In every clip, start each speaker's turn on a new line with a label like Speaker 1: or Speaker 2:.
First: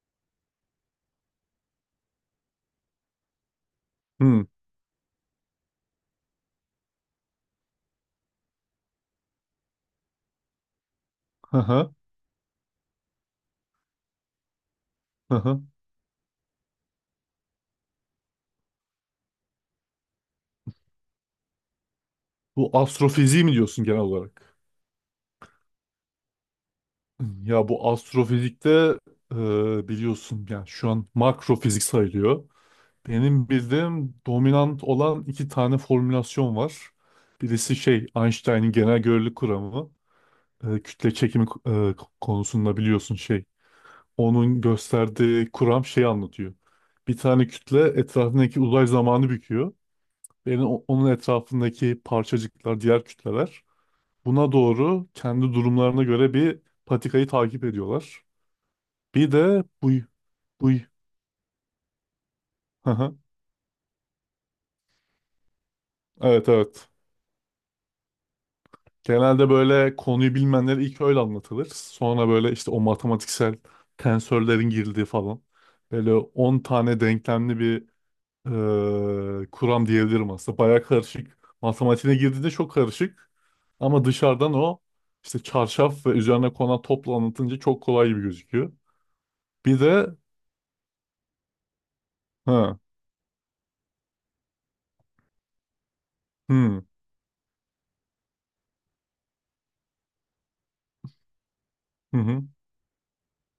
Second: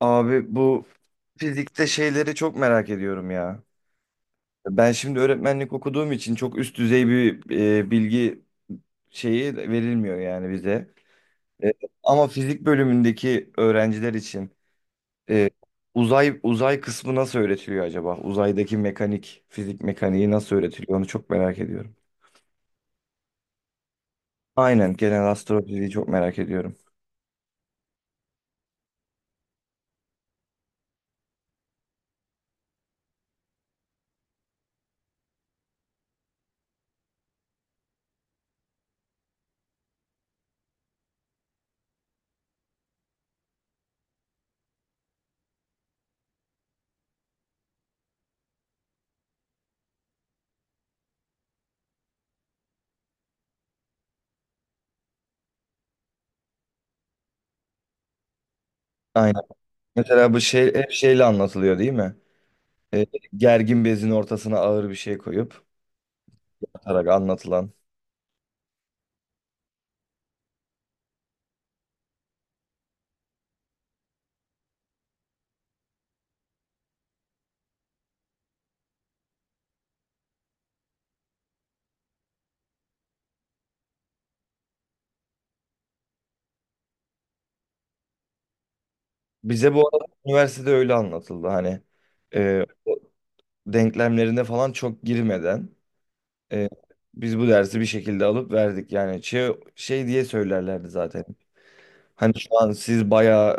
Speaker 1: Abi bu fizikte şeyleri çok merak ediyorum ya.
Speaker 2: Hı,
Speaker 1: Ben şimdi öğretmenlik okuduğum için çok üst düzey bir bilgi şeyi verilmiyor yani bize.
Speaker 2: hı
Speaker 1: E,
Speaker 2: hı,
Speaker 1: Ama fizik bölümündeki öğrenciler için
Speaker 2: hı
Speaker 1: e,
Speaker 2: hı.
Speaker 1: uzay kısmı nasıl öğretiliyor acaba? Uzaydaki mekanik, fizik mekaniği nasıl öğretiliyor? Onu çok merak ediyorum.
Speaker 2: Bu astrofiziği mi diyorsun genel olarak?
Speaker 1: Aynen, genel astrofiziği çok merak ediyorum.
Speaker 2: Ya bu astrofizikte biliyorsun yani şu an makrofizik sayılıyor. Benim bildiğim dominant olan iki tane formülasyon var. Birisi şey Einstein'in genel görelilik kuramı. Kütle çekimi konusunda biliyorsun şey. Onun gösterdiği kuram şey anlatıyor. Bir tane kütle etrafındaki uzay zamanı büküyor. Benim onun etrafındaki parçacıklar, diğer kütleler buna doğru kendi durumlarına göre bir patikayı takip ediyorlar. Bir
Speaker 1: Aynen.
Speaker 2: de buy
Speaker 1: Mesela bu şey
Speaker 2: buy.
Speaker 1: hep şeyle anlatılıyor değil mi? E,
Speaker 2: Haha.
Speaker 1: Gergin bezin ortasına ağır bir şey koyup
Speaker 2: Evet evet.
Speaker 1: atarak anlatılan.
Speaker 2: Genelde böyle konuyu bilmeyenlere ilk öyle anlatılır. Sonra böyle işte o matematiksel tensörlerin girdiği falan. Böyle 10 tane denklemli bir kuram diyebilirim aslında. Baya karışık. Matematiğine girdiğinde çok karışık. Ama dışarıdan o işte çarşaf ve üzerine konan topla anlatınca çok kolay gibi gözüküyor.
Speaker 1: Bize
Speaker 2: Bir
Speaker 1: bu arada
Speaker 2: de
Speaker 1: üniversitede öyle anlatıldı, hani
Speaker 2: ha,
Speaker 1: o denklemlerine falan çok girmeden, e,
Speaker 2: hmm,
Speaker 1: biz bu dersi bir şekilde alıp verdik, yani şey diye söylerlerdi zaten.
Speaker 2: hı
Speaker 1: Hani
Speaker 2: hı.
Speaker 1: şu an siz bayağı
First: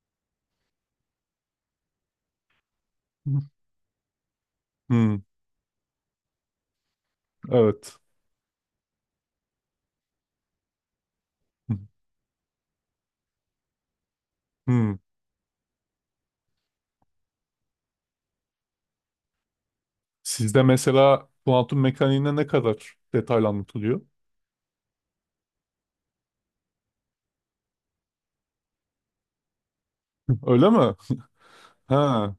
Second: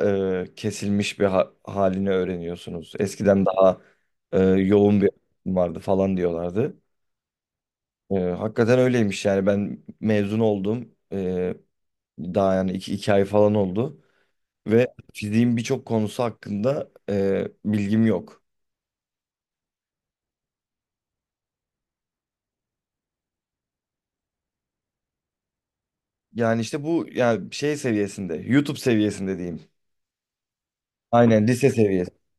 Speaker 1: kesilmiş bir halini öğreniyorsunuz. Eskiden daha yoğun bir
Speaker 2: Hmm,
Speaker 1: öğretim vardı falan diyorlardı.
Speaker 2: evet.
Speaker 1: Hakikaten öyleymiş yani. Ben mezun oldum, daha yani iki ay falan oldu. Ve
Speaker 2: Hmm.
Speaker 1: fiziğin birçok konusu hakkında bilgim yok.
Speaker 2: Sizde mesela kuantum mekaniğine ne kadar detaylı anlatılıyor?
Speaker 1: Yani işte bu yani şey seviyesinde, YouTube seviyesinde diyeyim.
Speaker 2: Öyle mi?
Speaker 1: Aynen, lise seviyesi.
Speaker 2: Ha.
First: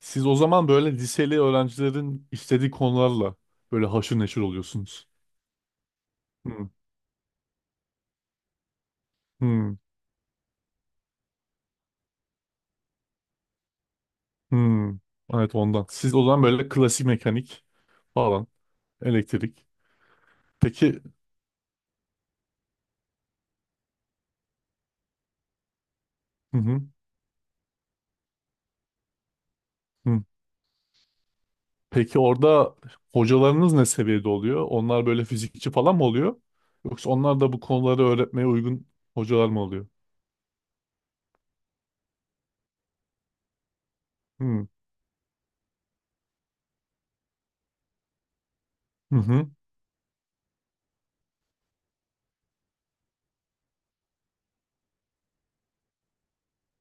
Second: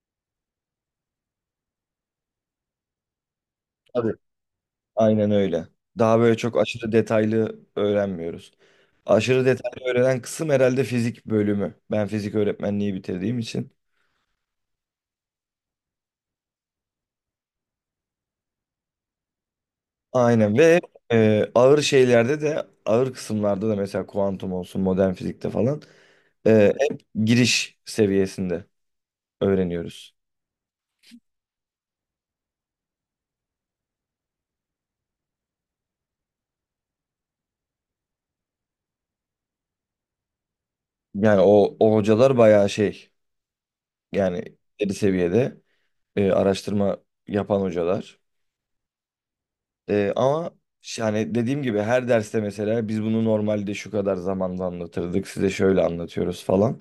Speaker 2: Siz o zaman böyle liseli öğrencilerin istediği konularla böyle
Speaker 1: Tabii.
Speaker 2: haşır neşir oluyorsunuz.
Speaker 1: Aynen öyle. Daha böyle çok
Speaker 2: Hmm,
Speaker 1: aşırı detaylı öğrenmiyoruz. Aşırı
Speaker 2: hmm,
Speaker 1: detaylı öğrenen kısım herhalde fizik bölümü, ben fizik öğretmenliği bitirdiğim için.
Speaker 2: hmm. Evet ondan. Siz o zaman böyle klasik mekanik falan, elektrik.
Speaker 1: Aynen. Ve
Speaker 2: Peki,
Speaker 1: ağır şeylerde de, ağır kısımlarda da, mesela kuantum olsun, modern fizikte falan
Speaker 2: hı hı,
Speaker 1: hep giriş seviyesinde öğreniyoruz.
Speaker 2: hı. Peki orada hocalarınız ne seviyede oluyor? Onlar böyle fizikçi falan mı oluyor? Yoksa onlar da bu konuları öğretmeye uygun hocalar mı oluyor?
Speaker 1: Yani o hocalar bayağı şey. Yani
Speaker 2: Hmm.
Speaker 1: ileri seviyede araştırma yapan hocalar.
Speaker 2: Hı hı.
Speaker 1: Ama yani dediğim gibi, her derste mesela biz bunu normalde şu kadar zamanda anlatırdık, size şöyle anlatıyoruz falan.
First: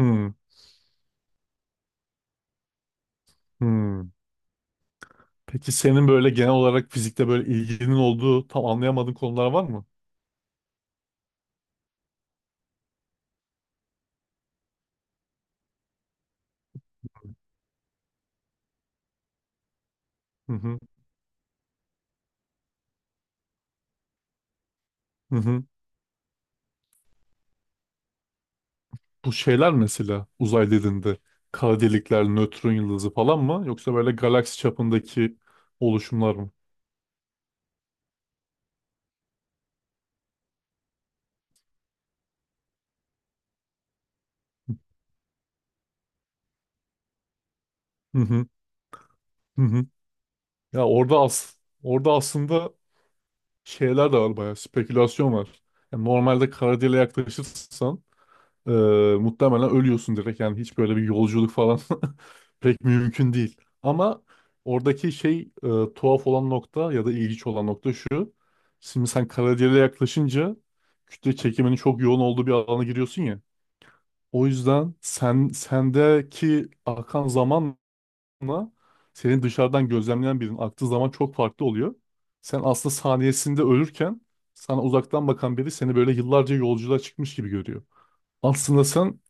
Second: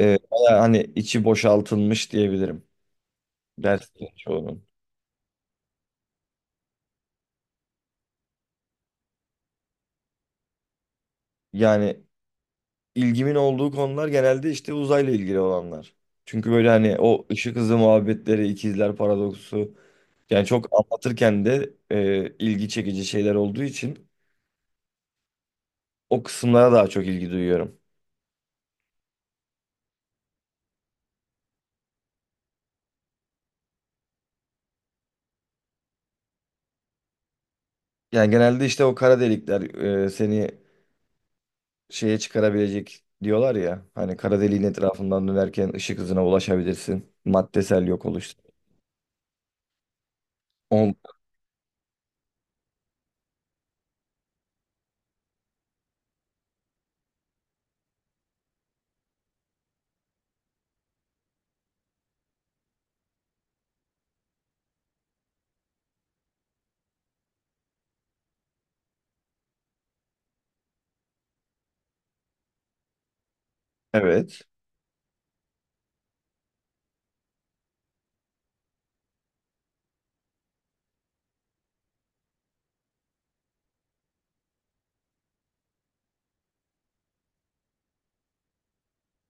Speaker 1: Bayağı hani içi boşaltılmış diyebilirim
Speaker 2: hı.
Speaker 1: derslerin çoğunun.
Speaker 2: Peki senin böyle genel olarak fizikte böyle ilginin olduğu tam anlayamadığın konular var mı?
Speaker 1: Yani ilgimin olduğu konular genelde işte uzayla ilgili olanlar. Çünkü böyle hani o ışık hızı muhabbetleri, ikizler paradoksu, yani
Speaker 2: Hı
Speaker 1: çok
Speaker 2: hı.
Speaker 1: anlatırken de ilgi çekici şeyler olduğu için
Speaker 2: Hı hı.
Speaker 1: o kısımlara daha çok ilgi duyuyorum.
Speaker 2: Bu şeyler mesela uzay dediğinde kara delikler, nötron yıldızı falan mı yoksa böyle galaksi çapındaki oluşumlar mı?
Speaker 1: Yani genelde işte o kara delikler seni şeye çıkarabilecek diyorlar ya. Hani kara deliğin etrafından dönerken ışık hızına ulaşabilirsin. Maddesel yok
Speaker 2: Hı
Speaker 1: oluş.
Speaker 2: hı. Hı hı. Ya
Speaker 1: On,
Speaker 2: orada aslında şeyler de var, bayağı spekülasyon var. Yani normalde kara deliğe yaklaşırsan Ee, muhtemelen ölüyorsun direkt, yani hiç böyle bir yolculuk falan pek mümkün değil. Ama oradaki şey tuhaf olan nokta ya da ilginç olan nokta şu. Şimdi sen karadiğere yaklaşınca kütle çekiminin çok yoğun olduğu bir alana giriyorsun ya.
Speaker 1: evet.
Speaker 2: O yüzden sen sendeki akan zamanla senin dışarıdan gözlemleyen birinin aktığı zaman çok farklı oluyor. Sen aslında saniyesinde ölürken sana uzaktan bakan biri seni böyle yıllarca yolculuğa çıkmış gibi görüyor. Aslında sen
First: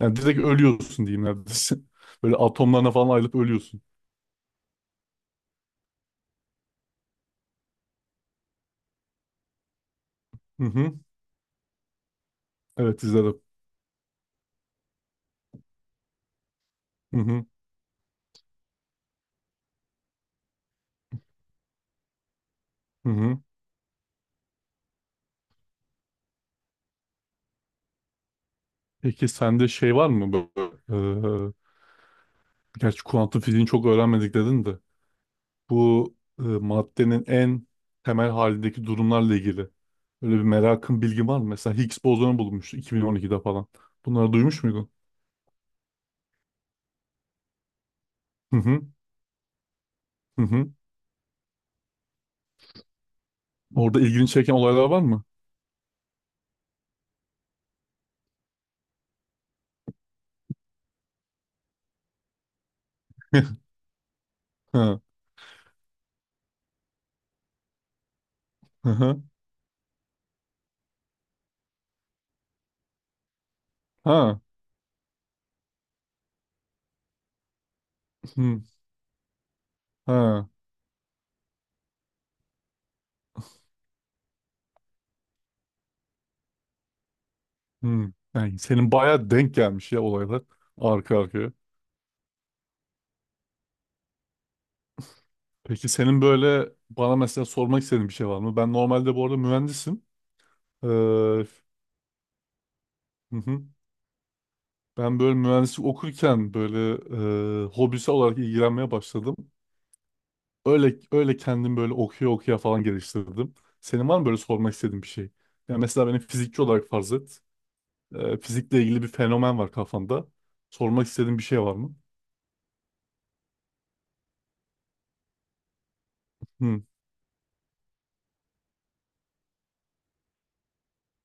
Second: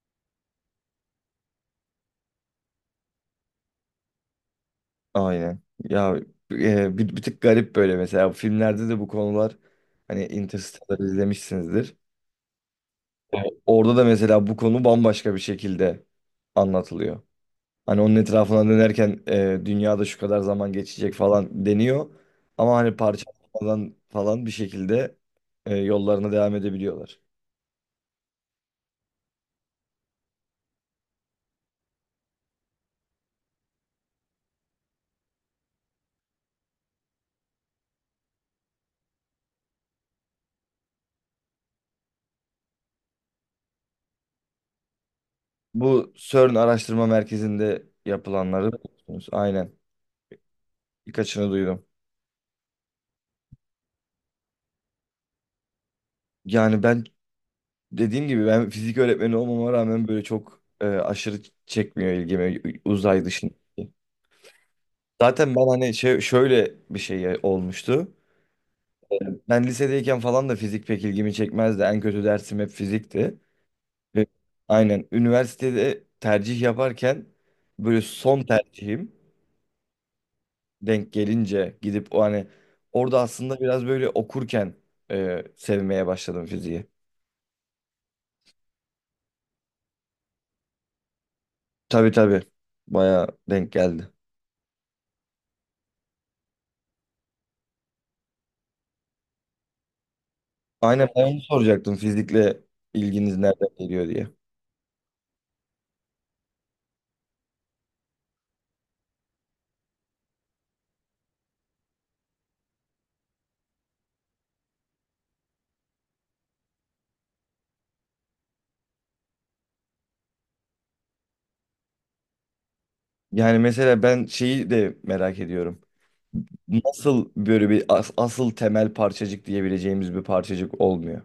Speaker 2: yani direkt ölüyorsun diyeyim neredeyse. Böyle atomlarına falan ayrılıp ölüyorsun.
Speaker 1: Aynen. Ya bir tık garip böyle, mesela filmlerde de bu konular, hani
Speaker 2: Hı hı.
Speaker 1: Interstellar izlemişsinizdir.
Speaker 2: Evet, izledim.
Speaker 1: Orada da mesela bu konu bambaşka bir şekilde
Speaker 2: Hı
Speaker 1: anlatılıyor.
Speaker 2: hı.
Speaker 1: Hani onun etrafına dönerken dünyada şu kadar zaman geçecek falan deniyor. Ama hani
Speaker 2: Hı hı.
Speaker 1: parçalanmadan falan bir şekilde yollarına devam edebiliyorlar.
Speaker 2: Peki sende şey var mı böyle? Gerçi kuantum fiziğini çok öğrenmedik dedin de. Bu maddenin en temel halindeki durumlarla ilgili. Böyle bir merakın, bilgin var mı? Mesela Higgs bozonu bulunmuştu 2012'de falan. Bunları duymuş muydun?
Speaker 1: Bu CERN Araştırma Merkezi'nde
Speaker 2: Hı
Speaker 1: yapılanları
Speaker 2: hı.
Speaker 1: biliyorsunuz. Aynen.
Speaker 2: Hı hı.
Speaker 1: Birkaçını duydum.
Speaker 2: Orada ilgini çeken olaylar var mı?
Speaker 1: Yani ben, dediğim gibi, ben fizik öğretmeni olmama rağmen böyle çok aşırı çekmiyor ilgimi uzay dışında.
Speaker 2: Ha.
Speaker 1: Zaten ben hani şöyle bir şey olmuştu.
Speaker 2: Hı hı.
Speaker 1: Ben lisedeyken falan da fizik pek ilgimi çekmezdi. En kötü dersim hep fizikti. Ü-
Speaker 2: Ha.
Speaker 1: Aynen. Üniversitede tercih yaparken böyle son
Speaker 2: Hı.
Speaker 1: tercihim
Speaker 2: Ha.
Speaker 1: denk gelince gidip o hani, orada aslında biraz böyle okurken sevmeye başladım fiziği.
Speaker 2: Hmm. Yani senin bayağı denk gelmiş ya olaylar arka arkaya.
Speaker 1: Tabii tabii. Bayağı denk geldi.
Speaker 2: Peki senin böyle bana mesela sormak istediğin bir şey var mı? Ben normalde bu arada mühendisim.
Speaker 1: Aynen, ben onu
Speaker 2: Hı
Speaker 1: soracaktım, fizikle ilginiz
Speaker 2: hı.
Speaker 1: nereden geliyor diye.
Speaker 2: Ben böyle mühendislik okurken böyle hobisi olarak ilgilenmeye başladım. Öyle öyle kendim böyle okuya okuya falan geliştirdim. Senin var mı böyle sormak istediğin bir şey? Yani mesela benim fizikçi olarak farz et. Fizikle ilgili bir fenomen var kafanda. Sormak istediğin bir şey var mı?
Speaker 1: Yani mesela ben şeyi de merak ediyorum.
Speaker 2: Hı hı.
Speaker 1: Nasıl böyle bir asıl temel parçacık diyebileceğimiz bir parçacık olmuyor?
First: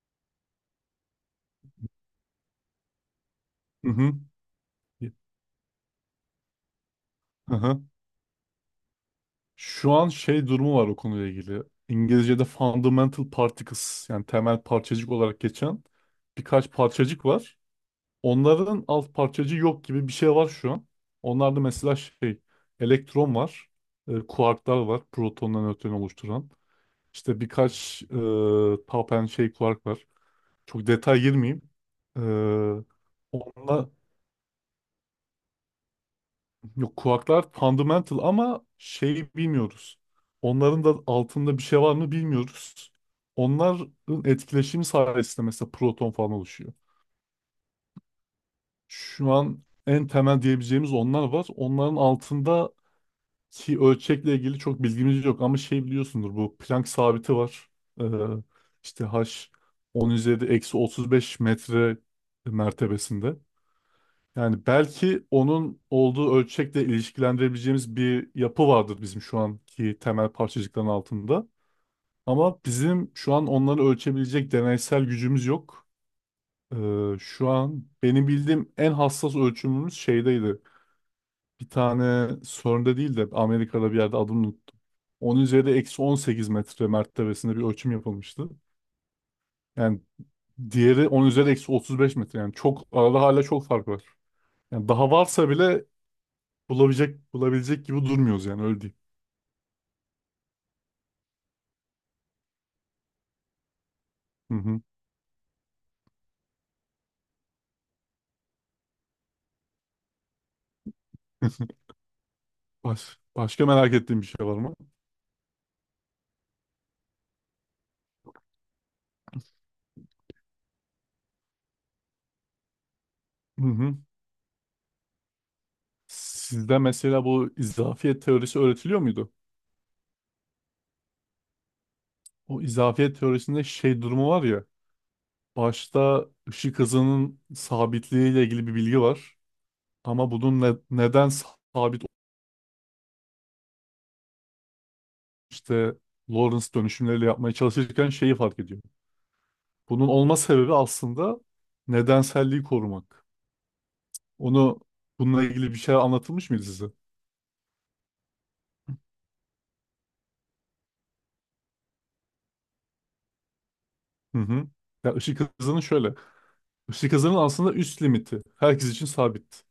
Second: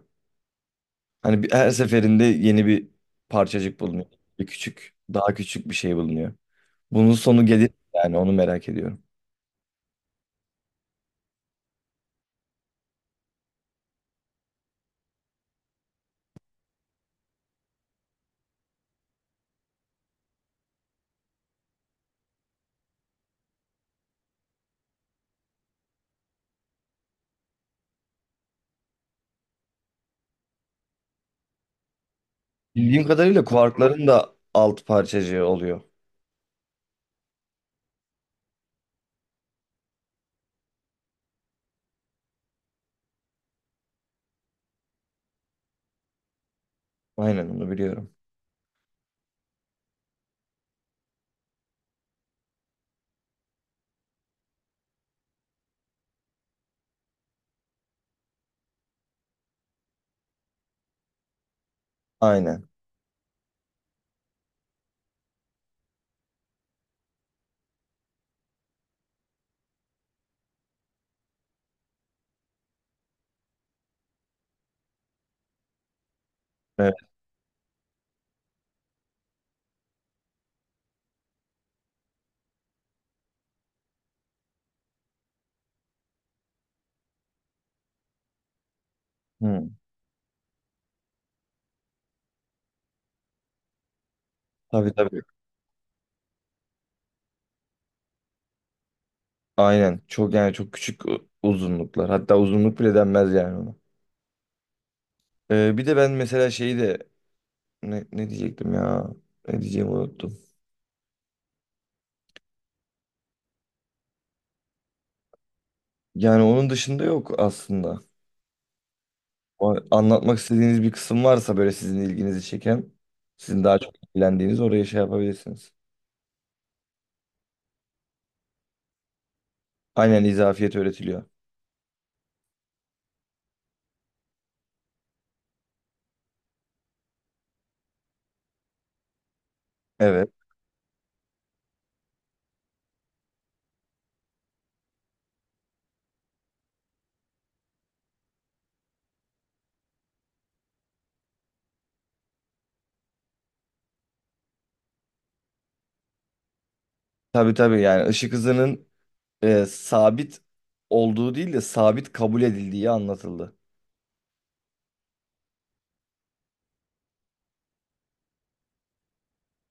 Speaker 1: Hani bir, her seferinde yeni bir parçacık bulunuyor. Bir küçük, daha küçük bir şey bulunuyor. Bunun sonu
Speaker 2: Hı
Speaker 1: gelir mi,
Speaker 2: hı.
Speaker 1: yani onu merak ediyorum.
Speaker 2: Şu an şey durumu var o konuyla ilgili. İngilizce'de fundamental particles yani temel parçacık olarak geçen birkaç parçacık var. Onların alt parçacığı yok gibi bir şey var şu an. Onlarda mesela şey elektron var, kuarklar var, protonla nötronu oluşturan. İşte birkaç tau pençe şey kuark var. Çok detay girmeyeyim. E,
Speaker 1: Bildiğim kadarıyla
Speaker 2: onunla
Speaker 1: kuarkların da alt parçacığı oluyor.
Speaker 2: Yok, kuaklar fundamental ama şey bilmiyoruz. Onların da altında bir şey var mı bilmiyoruz. Onların etkileşimi sayesinde mesela proton falan oluşuyor.
Speaker 1: Aynen, onu biliyorum.
Speaker 2: Şu an en temel diyebileceğimiz onlar var. Onların altındaki ölçekle ilgili çok bilgimiz yok ama şey biliyorsundur, bu Planck sabiti var. Ee, işte H 10 üzeri eksi 35 metre
Speaker 1: Aynen.
Speaker 2: mertebesinde. Yani belki onun olduğu ölçekle ilişkilendirebileceğimiz bir yapı vardır bizim şu anki temel parçacıkların altında. Ama bizim şu an onları ölçebilecek deneysel gücümüz yok.
Speaker 1: Evet.
Speaker 2: Ee, Şu an benim bildiğim en hassas ölçümümüz şeydeydi. Bir tane CERN'de değil de Amerika'da bir yerde, adını unuttum. Onun üzeri eksi 18 metre mertebesinde bir ölçüm yapılmıştı.
Speaker 1: Hı.
Speaker 2: Yani diğeri 10 üzeri eksi 35 metre. Yani çok arada hala çok fark var. Yani
Speaker 1: Tabii
Speaker 2: daha
Speaker 1: tabii.
Speaker 2: varsa bile bulabilecek gibi durmuyoruz, yani öyle diyeyim.
Speaker 1: Aynen. Çok, yani çok küçük uzunluklar. Hatta uzunluk bile denmez yani ona.
Speaker 2: Hı hı.
Speaker 1: Bir de ben mesela şeyi de, ne diyecektim ya? Ne diyeceğimi unuttum.
Speaker 2: Başka merak ettiğim bir şey var mı?
Speaker 1: Yani onun dışında yok aslında. O anlatmak istediğiniz bir kısım varsa, böyle sizin ilginizi çeken, sizin
Speaker 2: Hı
Speaker 1: daha çok
Speaker 2: hı.
Speaker 1: ilgilendiğiniz, oraya şey yapabilirsiniz.
Speaker 2: Sizde mesela bu izafiyet teorisi öğretiliyor muydu?
Speaker 1: Aynen, izafiyet öğretiliyor.
Speaker 2: O izafiyet teorisinde şey durumu var ya. Başta ışık hızının sabitliği ile ilgili bir bilgi var.
Speaker 1: Evet.
Speaker 2: Ama bunun neden sabit işte Lorentz dönüşümleriyle yapmaya çalışırken şeyi fark ediyor. Bunun olma sebebi aslında nedenselliği korumak. Onu, bununla ilgili bir şey anlatılmış mıydı size?
Speaker 1: Tabii tabii, yani ışık hızının sabit olduğu değil de sabit kabul edildiği anlatıldı.
Speaker 2: Hı hı. Ya ışık hızının şöyle. Işık hızının aslında üst limiti herkes için sabit.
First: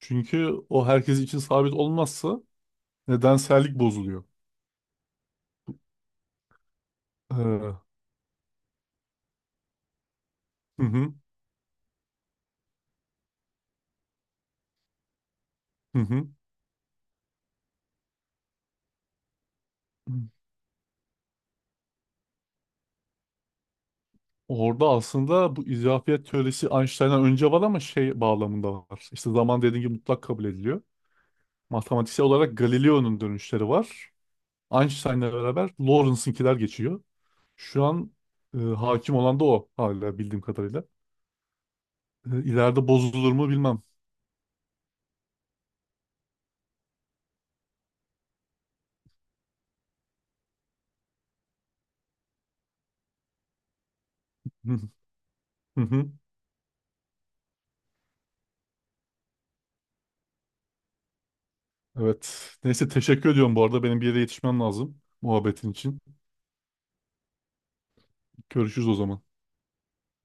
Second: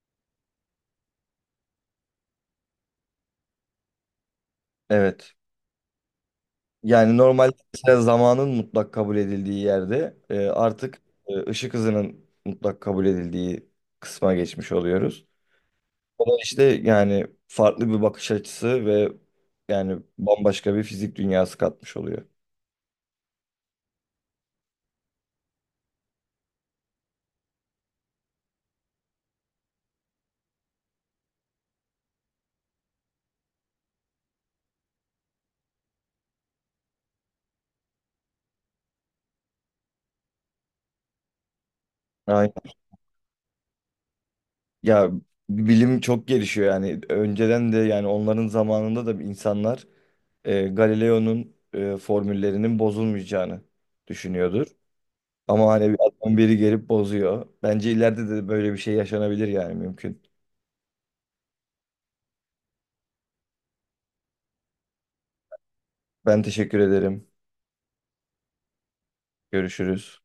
Speaker 2: Çünkü o herkes için sabit olmazsa nedensellik bozuluyor.
Speaker 1: Evet. Yani normal,
Speaker 2: Hı
Speaker 1: mesela zamanın mutlak kabul edildiği yerde artık
Speaker 2: hı,
Speaker 1: ışık hızının mutlak kabul edildiği kısma geçmiş oluyoruz.
Speaker 2: hı
Speaker 1: O
Speaker 2: hı.
Speaker 1: da işte, yani farklı bir bakış açısı ve yani bambaşka bir fizik dünyası katmış oluyor.
Speaker 2: Orada aslında bu izafiyet teorisi Einstein'dan önce var ama şey bağlamında var. İşte zaman dediğim gibi mutlak kabul ediliyor. Matematiksel olarak Galileo'nun dönüşleri var. Einstein'la beraber Lorentz*inkiler geçiyor. Şu an hakim olan da o hala, bildiğim kadarıyla.
Speaker 1: Aynen.
Speaker 2: İleride bozulur mu bilmem.
Speaker 1: Ya bilim çok gelişiyor yani. Önceden de, yani onların zamanında da insanlar Galileo'nun formüllerinin bozulmayacağını düşünüyordur. Ama hani bir adam, biri gelip bozuyor. Bence ileride de böyle bir şey yaşanabilir, yani mümkün.
Speaker 2: Evet. Neyse, teşekkür ediyorum bu arada. Benim bir yere yetişmem lazım, muhabbetin için.
Speaker 1: Ben teşekkür ederim.
Speaker 2: Görüşürüz o zaman.
Speaker 1: Görüşürüz.